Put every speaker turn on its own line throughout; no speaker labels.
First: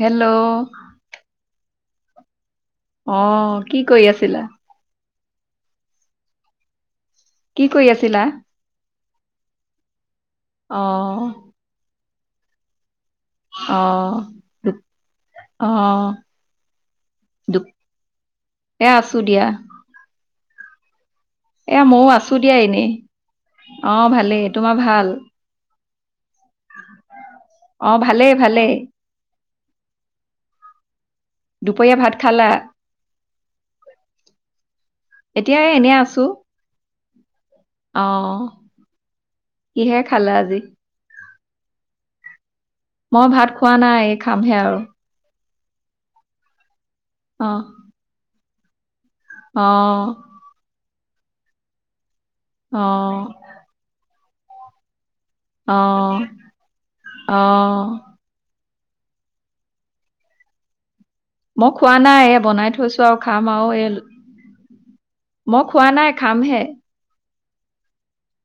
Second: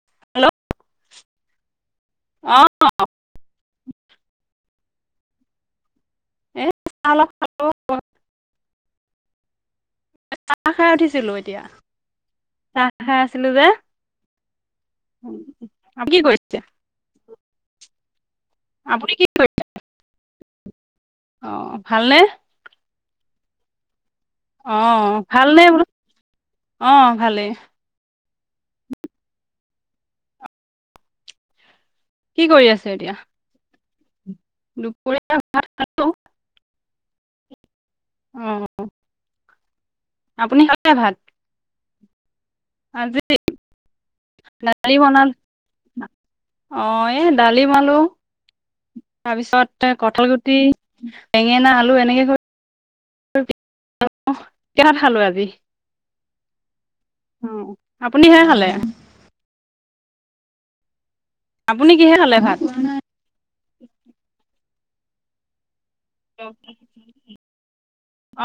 Hello.
অ'।
অ কি কৰি আছিলা?
এ চাল
কি কৰি আছিলা?
চাহ
অ
খাই উঠিছিলো এতিয়া, চাহ খাই আছিলো যে,
অ দু-
দা কি কৰিছে?
দুু [unintelligible] এ
আপুনি
আছো
কি
দিয়া
কৰি অ
এ মইও
ভালনে
আছো দিয়া এনেই। অ' ভাই
অ' ভালনে বোলো। অ ভালেই
অ', ভালেই ভালেই পয়া ভাত
কি
খালা।
কৰি আছে এতিয়া দুপৰীয়া
এতিয়া
ভাত
এনে
খালো
আছো। অ', কিহে খালে আজি?
আপুনি খালে ভাত আজি
মই ভাত খোৱা নাই, খামহে আৰু।
দালি [inaudible] অ', এই
অ
দালি বনালো। তাৰ
অ
পিছত, কঠাল গুটি বেঙেনা, আলু এনেকে কৰি
অ'
অ', [unintelligible] খালো আজি
অ'। অ
উম, আপুনি কিহে খালে?
মই
আপুনি
খোৱা
কিহে
নাই,
খালে
এ
ভাত
বনাই থৈছো আৰু খাম আৰু, এই ল মইখ খোৱা নাই, খামহে।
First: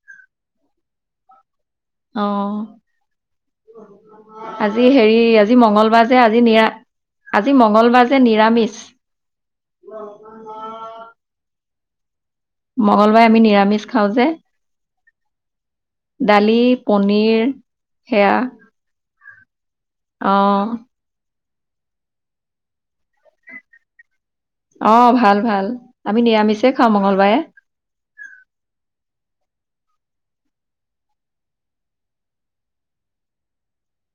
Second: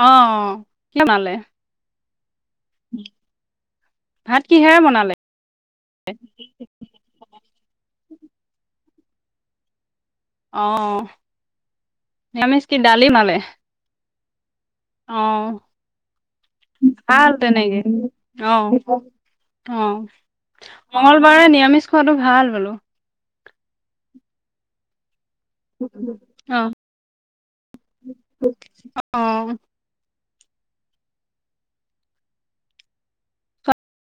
অ', [unintelligible]
অ'
ভাত কিহেৰে
আজি
বনালে?
হেৰি, আজি মঙ্গলবাৰ যে, আজি নিৰা-আজি মঙ্গলবাৰ যে যে নিৰামিষ।
অ'। নিৰামিষ কি
মঙ্গলবাৰে আমি নিৰামিষ খাওঁ যে।
অহ',
দালি
ভাল
পনীৰ
তেনেকে
সেয়া
অ'। অ' মঙ্গলবাৰে নিয়ম নিৰামিষ খোৱাটো ভাল বাৰু।
অ', ভাল। ভাল, আমি নিৰামিষে খাওঁ মংগলবাৰে। [inaudible]
আহ'।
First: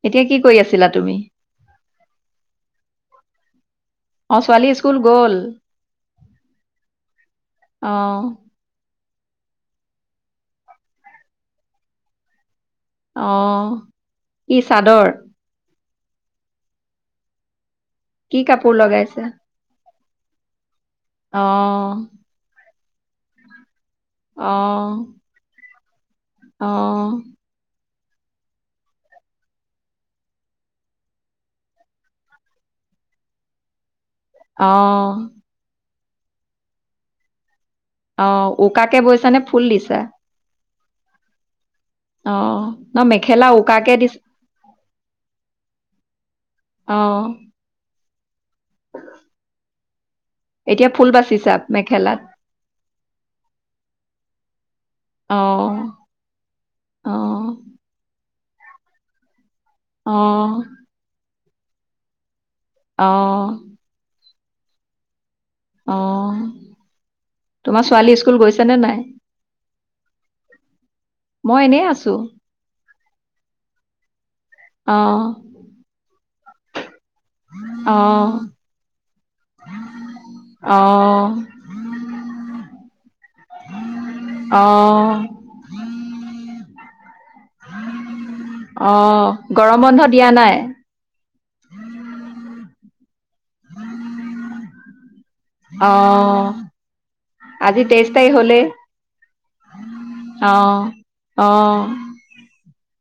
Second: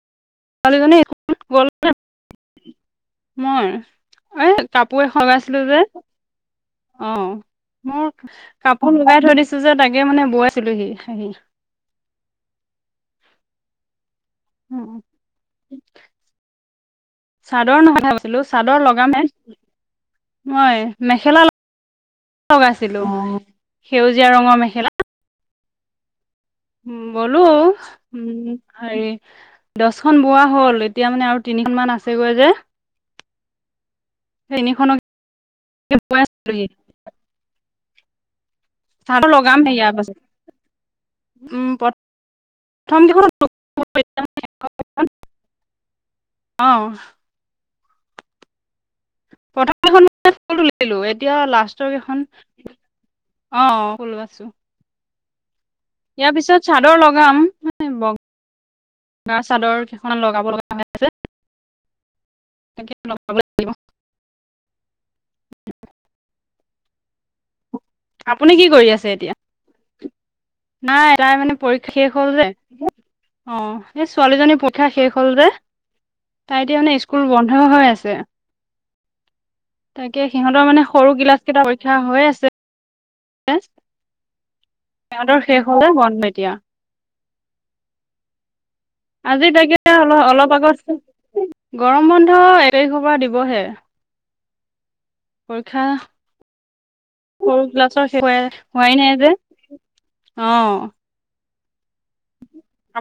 এতিয়া কি কৰি আছিলা
ছোৱালীজনী
তুমি
[unintelligible] মই
অ
এ
ছোৱালী স্কুল
কাপোৰ এখন
গ'ল
লগাইছিলো যে অ',
অ
মোৰ কাপোৰ লগাই থৈ দিছো যে তাকে মানে বোৱাই আছিলোহি আহি
অ'। কি চাদৰ?
চ চাদৰ নহয় ভাবিছিলো
কি কাপোৰ
চাদৰ লগামে
লগাইছে
হে। মই?
অ'।
ছিলো অ' সেউজীয়া
অ
ৰঙৰ মেখেলা
অ
উম', বলো। উম হেৰি দহখন বোৱা হ'ল এতিয়া মানে আৰু তিনিখনমানান আছেগৈ যে
আহ'।
প
অ'। উকাকে বৈছা নে ফুল
ইয়াৰ
দিছা?
পাছত উম প্ৰথম
আহ, ন
কেইখন
মেখেলা উকাকে দিছ
অ
আ'। এতিয়া ফুল বাচিছা মেখেলাত
[unintelligible]
অ'।
ইয়াৰ পিছত চাদৰ
অ
লগাম নচ চাদৰ
অ
কেইখন লগাব লগা হৈ আছে। লগাব
আহ'।
লাগিব
আহ'।
আপুনি কি কৰি
নাই
আছে এতিয়া নাই তাই মানে
মই এনেই
পৰীক্ষা শেষ
আছো
হল যে অ এই ছোৱালীজনীৰ পৰীক্ষা
অ
শেষ হল যে তাই এতিয়া মানে স্কুল বন্ধ হৈ
অ
আছে। তাকে সিহঁতৰ
অ
মানে সৰু ক্লাছ কেইটা পৰীক্ষা হৈ আছে
অ
সিহঁতৰ শেষ হলে বন্ধ এতিয়া।
অ
আজি তাকে
গৰম বন্ধ
অল
দিয়া
অলপ
নাই
আগত গৰম বন্ধ এইতাৰিখৰ পৰা দিবহে। পৰীক্ষা
অ
সৰু
আজি তেইশ
ক্লাছৰ শেষ
তাৰিখ হলেই
হোৱা-হোৱাই নাই যে।
অ'। অ'।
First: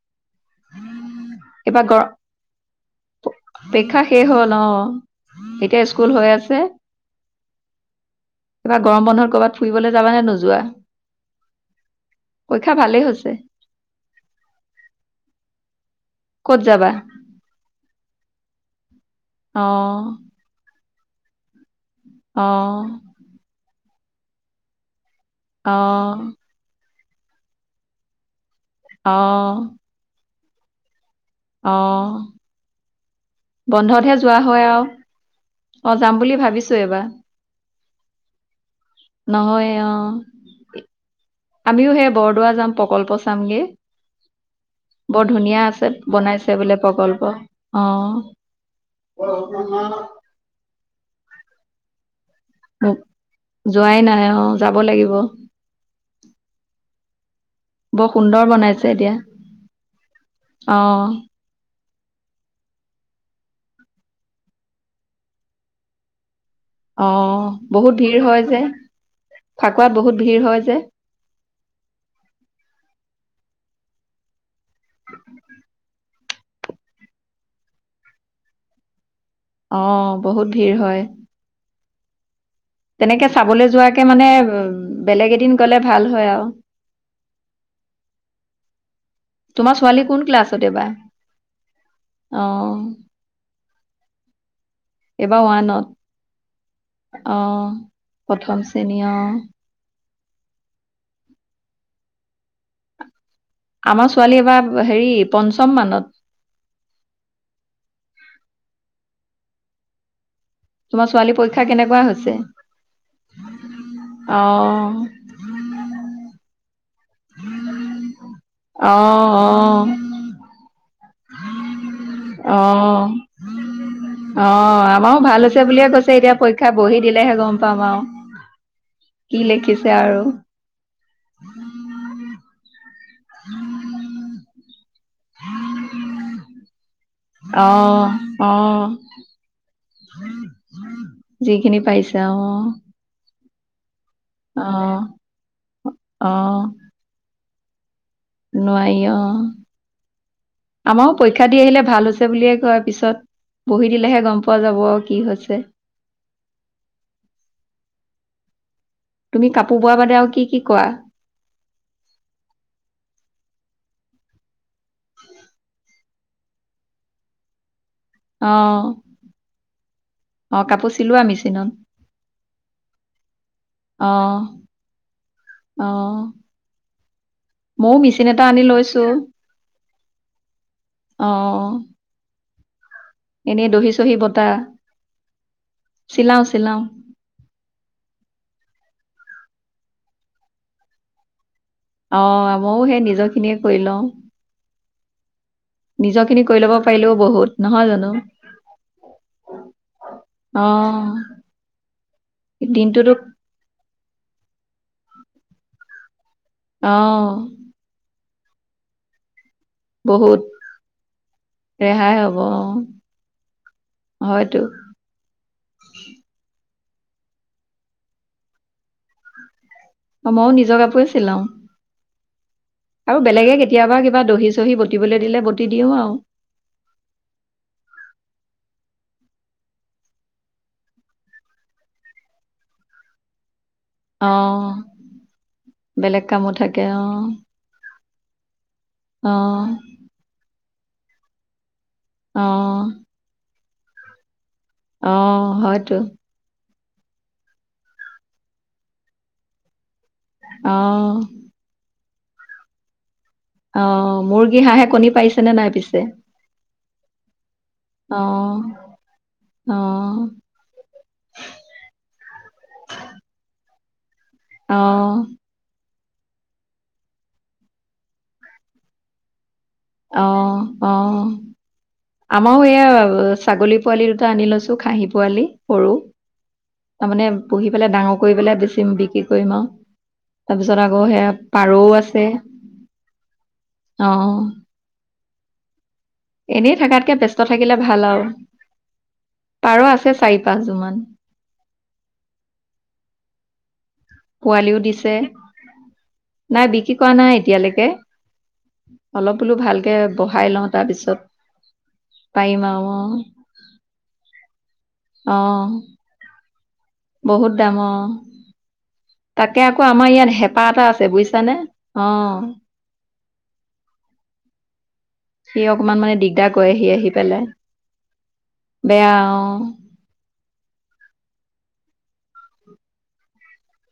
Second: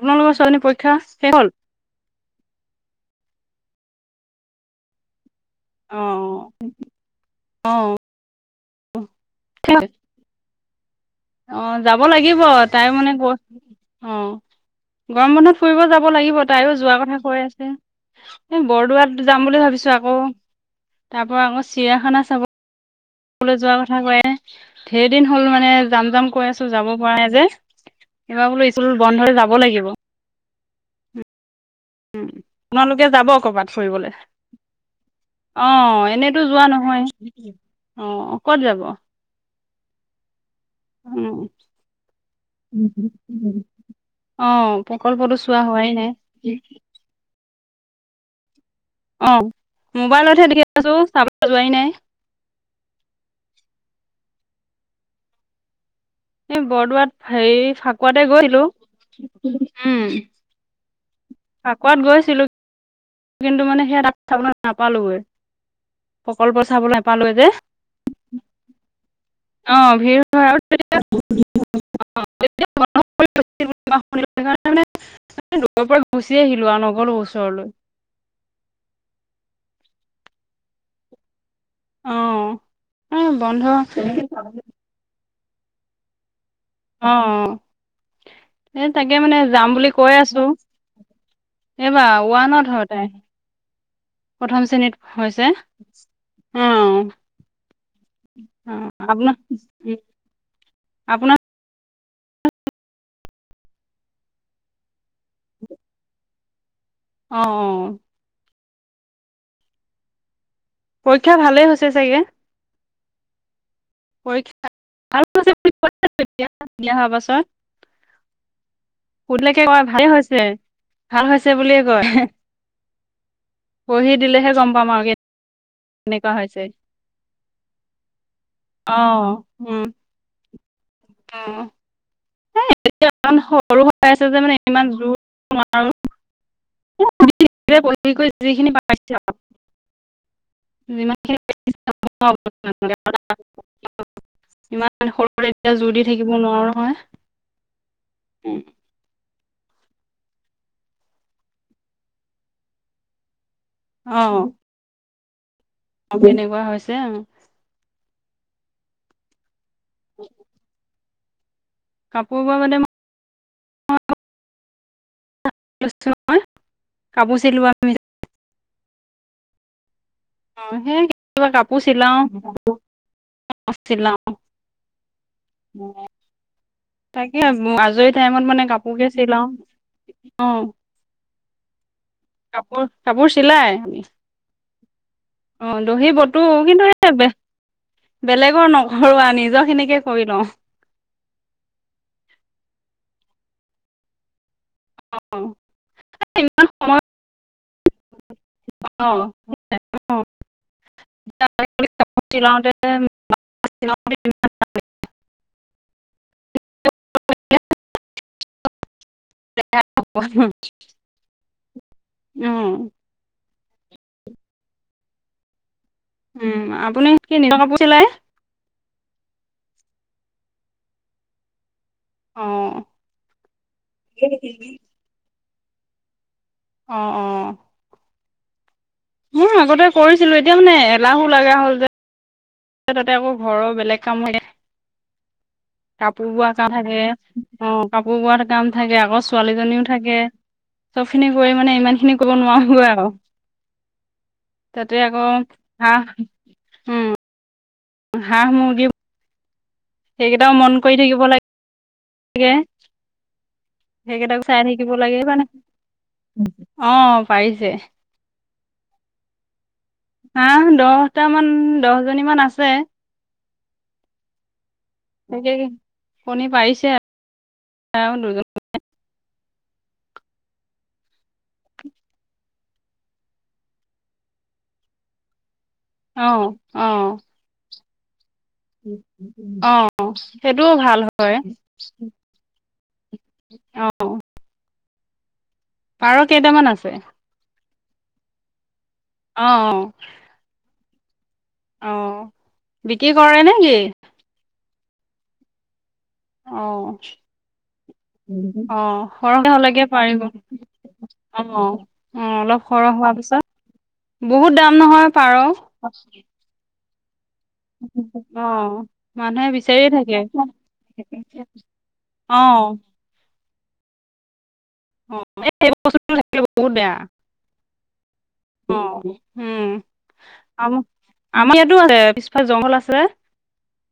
আপোনালোকৰ ছোৱালজনীৰ পৰীক্ষা শেষ হ'ল।
প-পৰীক্ষা শেষ হ'ল অ'। এতিয়া
অ
স্কুল হৈ আছে
অ
এইবাৰ গৰম বন্ধত কৰ'বাত ফুৰিবলৈ যাবা নে নোযোৱা।
অ', যাব লাগিব
পৰীক্ষা
তাই
ভালেই
মানে
হৈছে
কৈ অ', গৰম বন্ধত ফুৰিব যাব লাগিব
ক'ত
তাইও
যাবা
যোৱা কথা কৈ আছে। এই বৰদোৱাত যাম বুলি
অ
ভাবিছো আকৌ। তাৰ পৰা
অ'
স্কলৈ যোৱা কথা কয়। ধেৰদিন হ'ল মানে যাম জাম
অ',
কৈ আছো যাব পৰা নাই যে এইবাৰ বোলো স্কুল বন্ধ হৈ যাব
অ',
লাগিব।
অ'।
কে যাব কৰ'বাত ফুৰিবলে
বন্ধতহে যোৱা হয় আৰু
অ',
যাম বুলি
এনেতো যোৱা
ভাবিছো এইবাৰ
নহয় অ', ক'ত যাব
নহয় অ',
উ।
আমিও হে বৰ দুৱাৰ যাম প্ৰকল্প চামগে
অ'
বৰ
প্ৰকল্পটো
ধুনীয়া
চোৱা
আছে
হোৱাই নাই
বনাইছে বোলে প্ৰকল্প। অ'।
অ', মোবাইলতহে দেখি আছো চাব যোৱাই নাই।
যোৱাই নাই অ', যাব লাগিব।
এই বৰদোৱাত হেই
বৰ
ফাকুৱাতে
সুন্দৰ
গৈছিলোঁ
বনাইছে এতিয়া
উম।
অ',
ফাকোৱাত গৈছিলো। কিন্তু মানে সেয়া ডাব নাপালৈ। প্ৰকল্প চাবলৈ নাপালো যে
অ', বহুত ভিৰ হয় যে ফাকুৱাত
অ',
বহুত
ভিৰ হয় আৰু
যে
[unintelligible] শুনিলো সেইকাৰে মানে দূৰৰ পৰা গুচি আহিলো আৰু নগলো ওচৰলৈ।
অ' বহুত ভিৰ হয়।
অ'। এ
তেনেকে
বন্ধ
চাবলৈ
অ'
যোৱাকে মানে উ বেলেগ দিন গলে ভাল হয় আৰু।
অ', এই তাকে মানে যাম
তোমাৰ
বুলি
ছোৱালী
কৈ
কোন
আছোঁ
ক্লাছত এইবাৰ
এইবাৰ ওৱানত
অ',
হয় তাই। প্ৰথম সেনিতী
এইবাৰ
হৈছে
ওৱানত
অ',
প্ৰথম
অ
শ্ৰেণী
আপোনাৰ উ আপোনাৰ
আমাৰ ছোৱালী এবাৰ হেৰি পঞ্চম মানত।
অ', অ'।
তোমাৰ ছোৱালী পৰীক্ষা কেনেকুৱা হৈছে? [inaudible] অ
পৰীক্ষা [unintelligible] দিয়া হোৱাৰ পাছত
অ
কোনলৈকে কয় ভালেই হৈছে। ভাল হৈছে বুলিয়ে কয়
অ অ
বহি
অ
দিলেহে গম পাম আৰু
[unintelligible] বুলিয়ে কৈছে,
কেনেকুৱা
এতিয়া
হৈছে
পৰীক্ষা বহি দিলেহে গম পাম আৰু
অ
কি
উম
লিখিছে আৰু।
এতিয়া [unintelligible] সৰু হৈ আছে যে মানে ইমান জো
অ অ যিখিনি পাৰিছে অ
[unintelligible] [unintelligible]
অ
ইমান সৰুতে এতিয়া জোৰ দি
অ
থাকিব নোৱাৰো নহয়।
নোৱাৰি অঁ। আমাৰো পৰীক্ষা দি আহিলে ভাল হৈছে বুলিয়ে কয় পিছত বহি দিলেহে গম পোৱা যাব কি হৈছ ছে।
অঁ কেনেকুৱা হৈছে
তুমি কা পো বোৱা বাদে আৰু কি-কি কৰা।
কাপোৰ বোৱা বাদে মই [unintelligible] কাপোৰ চিলোৱা [unintelligible]
অঁ।
অঁ সেইয়া কেতিয়াবা কাপোৰ চিলাও [unintelligible]
অ
চিলাও,
অ
তাকে
ময়ো
আজৰি
মেচিন এটা
টাইমত
আনি
মানে
লৈছো
কাপোৰকে চিলাও, অ'।
অ
কাপোৰ কাপোৰ
এনেই
চিলাই,
দহি চহি বতা
অ' দহি
চিলাও
বতু,
চিলাও
কিন্তু এই বেলেগৰ নকৰো আ নি নিজৰ খিনিকে কৰি লওঁ।
অঁ মইও সেই নিজৰ খিনিয়ে কৰি লওঁ।
অঁ,
নিজৰ খিনি
এই
কৰি
ইমান
ল'ব
সময়
পাৰিলেও বহুত নহয় জানো
[unintelligible]
অ দিনটোতো
[unintelligible]
অঁ। বহুত ৰেহাই হ'ব,
উম,
অঁ। হয়তো।
উম, আপুনি কি নিজৰ কাপোৰ চিলাই।
অঁ ময়ো নিজৰ কাপোৰে চিলাও। আৰু বেলেগে কেতিয়াবা কিবা দহি
অ'।
চহি বতিবলৈ দিলে ব তি দিও আৰু।
অ'-অ'। মই আগতে কৰিছিলো এতিয়া মানে এলাহো লগা হ'ল যে এ তাতে আকৌ ঘৰৰ বেলেগ কাম
অ
থাকে,
বেলেগ
কাপোৰ বোৱা
কামো
কাম থাকে
অ
অঁ কাপোৰ বোৱাৰ কাম থাকে আকৌ ছোৱালীজনীও
অ
থাকে। চব খিনি কৰি মানে ইমান খিনি কৰিব
অ
নোৱাৰোগৈ আৰু। তাতে
অ
আকৌ হা
হয়তো
হাহ, মূৰ্গীবোৰ সেইকেইটাও মন কৰি
অ
থাকিব লাগে। তাকে।
অ
সেইকেইটাক
মুৰ্গী
চাই
হাঁহে
থাকিব
কণী
লাগে মানে
পাৰিছেনে নাই পিছে
অ'হ পাৰিছে।
অ অ
হাহ দহটামান, দহ জনী মান আছে।
অ'।
তাকে কণী পাৰিছে দুজন
অ অ আমাৰো এয়া ছাগলী পোৱালি দুটা আনি লৈছো খাহী পোৱালি সৰু
অ অ
তাৰ মানে পঢ়ি বেলোৰ কৰি পেলাই বেছিম বিক্ৰী কৰিম আৰু
অ সেইটোও
তাৰপিছত
ভাল
আকৌ সেয়া
হয়
পাৰও আছে অ
পাৰ কেইটামান
এনেই
আছে
থকাতকে ব্যস্ত থাকিলে ভাল আৰু
অ অ
পাৰ আছে চাৰি পাঁচ যোৰ মান
অ বিক্ৰী কৰে নেকি
পোৱালিও দিছে নাই বিক্ৰী
আহ
কৰা নাই এতিয়ালৈকে
আহ
অলপ
সৰহ
বোলো
হলেকে
ভালকে
পাৰিব
বহাই লওঁ তাৰপিছত
অ অ
পাৰিম
অলপ
আৰু
সৰহ হোৱাৰ
অ
পিছত বহুত দাম নহয়
অ
পাৰ
বহুত দামৰ
মানুহে
তাকে আকৌ
বিচাৰিয়ে
আমাৰ
থাকে
ইয়াত হেঁপাহ এটা আছে বুজিছানে অ
অ
সি
এই
অকমান
বস্তুটো
মানে
থাকিলে
দিগদাৰ
বহুত
কৰেহি
বেয়া
আহি পেলাই
অ
বেয়া অ
উম আৰু আমাৰ ইয়াতো আছে পিছফাল জংঘল আছে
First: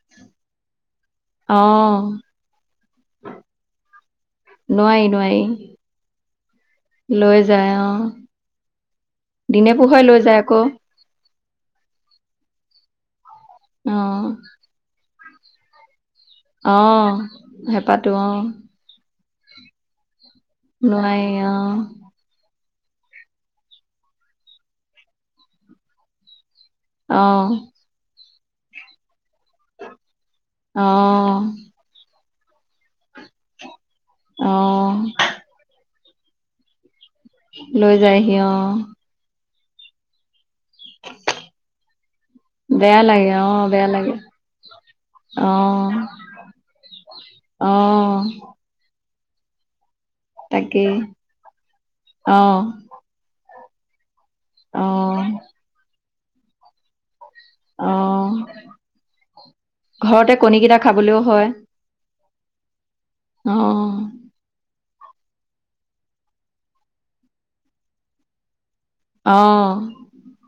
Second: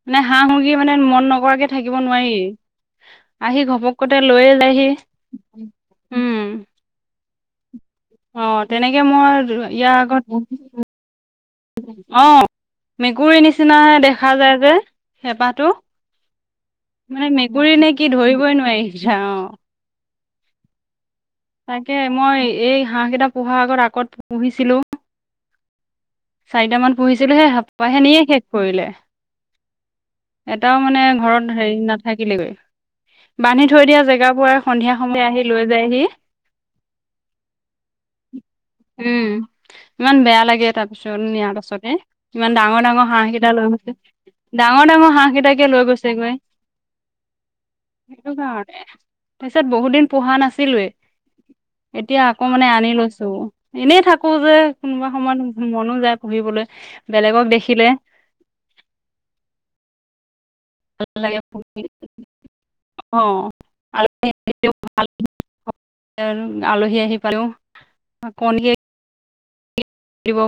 মানে হাঁহ মুুৰ্গী মানে মন
অ
নকৰাকে থাকিব নোৱাৰি, আহি ঘপককতে লৈয়ে যায়হি
নোৱাৰি নোৱাৰি
উম।
লৈ যায় অ'
অ তেনেকে মই
দিনে
ইয়াৰ
পোহৰে লৈ যায় আকৌ
আগত অ, মেকুৰীয়ে নি নিচিনাহে
অ
দেখা যায় যে। হেপাটো।
অ
মানে মেকুৰী নে
হেঁপাহটো
কি
অ
ধৰিবই নোৱাৰিছা অ'।
নোৱাৰি অ
তাকে মই এই হাঁহ কেইটা পোহাৰ আগত আগত পুহিছিলো। চাৰিটা মান পুহিছিলো হে
অ
হেপাইহে নিয়ে শেষ কৰিলে। এটাও
অ
মানে ঘৰত হেৰি নাথাকে। দিলেগৈ বান্ধি থৈ দিয়া জেগা বোৰ
অ
সন্ধিয়া সময়ে আহি লৈ যায়হি।
লৈ যায়হি অ'।
উম, ইমান বেয়া লাগে তাৰ পিছত নিয়াৰ পাছতে ইমান
বেয়া
ডাঙৰ-ডাঙৰ হাঁহ
লাগে অ
কেইটা লৈ
বেয়া
গৈছে।
লাগে
ডাঙৰ-ডাঙৰ হাঁহ
অ
কেইটাকে লৈ গৈছে গৈ
অ
সেইটো কাৰণে তাৰপিছত বহুত দিন পোহা নাছিলোৱে।
তাকেই
এতিয়া
অ
আকৌ মানে আনি লৈছোঁ। এনে থাকোঁ [unintelligible] যে কোনোবা
অ
সময়ত
অ
মনো যায় পঢ়িবলে বেলেগক দেখিলে
ঘৰতে কণীকেইটা খাবলৈও হয় অ',
[inaudible] আলহী আহি পালেও কণী
অ'
দিবও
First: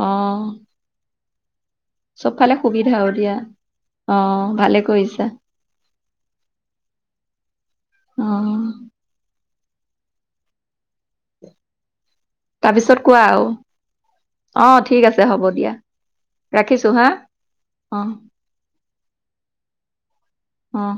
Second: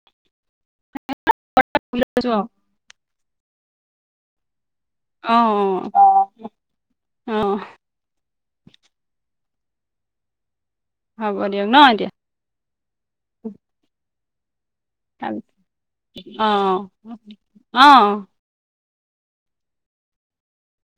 অ'
কৈছো
চবফালে সুবিধা অ, দিয়া। অ, ভালে কৰিছা
অ', অ', অ', অ',
অ',
হ'ব দিয়ক ন' এতিয়া
তাৰপিছত কোৱা আৰু অ, ঠিক আছে হ'ব দিয়া
অ
ৰাখিছোঁ হা অ, অহ